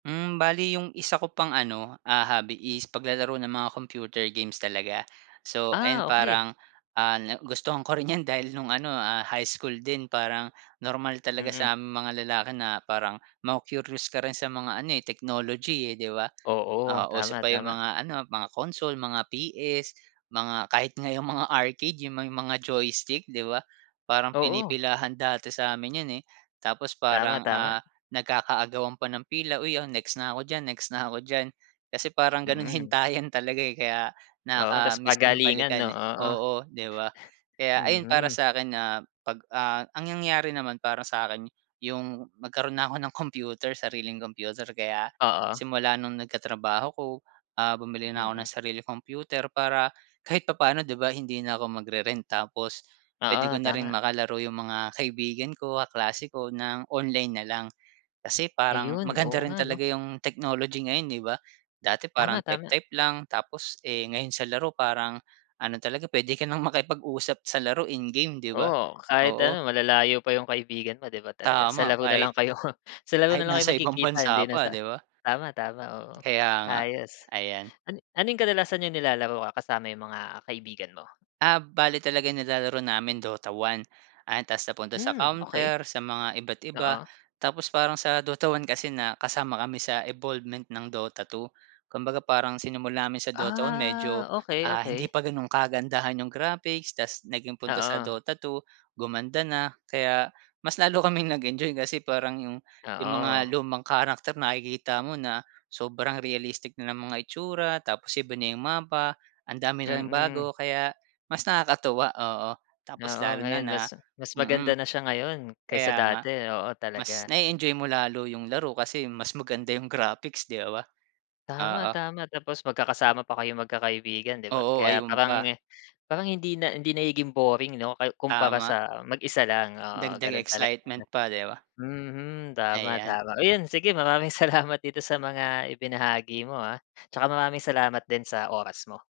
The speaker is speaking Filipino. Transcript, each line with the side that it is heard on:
right: Mm. Bale 'yong isa ko pang, ano, ah, hobby is paglalaro ng mga computer games talaga. So ayan,
left: Ah, okey.
right: parang, ah, nagustuhan ko rin 'yan dahil no'ng, ano, ah, high school din. Parang normal talaga
left: Mm.
right: sa aming mga lalaki na parang maku-curious ka rin sa mga ano, eh, technology, eh, 'di ba?
left: Oo.
right: Ah, uso
left: Tama,
right: pa 'yong
left: tama.
right: mga, ano, mga console, mga PS, mga kahit nga 'yong mga arcade, 'yong may mga joystick, 'di ba? Parang
left: Oo.
right: pinipilahan dati sa 'min 'yon, eh. Tapos
left: Tama,
right: parang,
left: tama.
right: ah, nagkaka-agawan pa ng pila, "Uy, oh, next na ako diyan, next na ako diyan." Kasi parang gano'n,
left: Mm.
right: hintayan talaga, eh, kaya
left: Oo, 'tas
right: nakakamiss din
left: pagalingan, 'no?
right: balikan, eh.
left: Oo.
right: Oo, 'di ba? Kaya ayun, para
left: Mhm.
right: sa 'kin na 'pag ah, ang nangyari naman para sa 'kin 'yong magkaro'n na'ko ng kompyuter, sariling kompyuter kaya
left: Oo.
right: simula no'ng nagkatrabaho 'ko, ah, bumili na 'ko
left: Mm.
right: ng sariling kompyuter. Para kahit papa'no, 'di ba, hindi na 'ko magre-rent. Tapos puwede
left: Oo,
right: ko na
left: tama.
right: ring makalaro 'yong mga kaibigan ko, kaklase ko ng online nalang. Kasi parang
left: Ayun. Oo
right: maganda rin
left: nga, 'no.
right: talaga 'yong technology ngayon, 'di ba? Dati parang
left: Tama, tama.
right: type-type lang, tapos eh, ngayon sa laro parang ano talaga puwede ka nang makipag-usap sa laro in-game, 'di ba?
left: Oo, kahit,
right: Oo.
left: ano, malalayo pa 'yong kaibigan mo, 'di ba? Talagang sa
right: Tama.
left: laro na lang
right: Kahit
left: kayo sa laro
right: kahit
left: nalang kayo
right: nasa ibang
left: magkikita hindi
right: bansa
left: na
right: pa,
left: sa
right: 'di ba?
left: tama, tama. Oo,
right: Kaya nga.
left: ayos,
right: Ayan.
left: an ano 'yong kadalasan 'yong nilalaro ka kasama 'yong mga kaibigan mo?
right: Ah, bale talaga nilalaro namin Dota 1. Ah, 'tas napunta sa
left: Mm, okey.
right: Counter, sa mga iba't iba.
left: Oo.
right: Tapos parang sa Dota 1 kasi na kasama kami sa evolvement ng Dota 2. Kumbaga parang sinimul amin sa Dota 1
left: Ah,
right: medyo,
left: okey,
right: ah, hindi
left: okey.
right: pa gano'n kagandahan 'yong graphics, 'tas naging punta sa
left: Oo.
right: Dota 2 gumanda na. Kaya mas lalo kaming nag enjoy kasi parang 'yong 'yong mga
left: Oo.
right: lumang character nakikita mo na sobrang realistic na ng mga itsura, tapos iba na 'yong mapa. Ang dami na ring
left: Mm.
right: bago. Kaya mas nakakatuwa, oo. Tapos
left: Oo,
right: lalo na
left: ngayon
right: na
left: mas mas maganda
right: mm.
left: na siya ngayon kaysa
right: Kaya nga.
left: dati. Oo,
right: Mas
left: talaga.
right: na-e-enjoy mo lalo 'yong laro kasi mas maganda 'yong graphics, 'di ba?
left: Tama,
right: Oo.
left: tama. Tapos magkakasama pa kayong magkakaibigan, 'di ba?
right: Oo,
left: Kaya
right: ayun
left: parang
right: pa.
left: parang hindi na hindi nagiging boring, 'no? Kay kumpara
right: Tama.
left: sa mag-isa lang. Oo,
right: Dagdag
left: gano'n talaga, 'no.
right: excitement pa, 'di ba?
left: Mhm, tama,
right: Ayan.
left: tama. Ayan, sige, maraming salamat dito sa mga ibinahagi mo, ah. 'Tsaka maraming salamat din sa oras mo.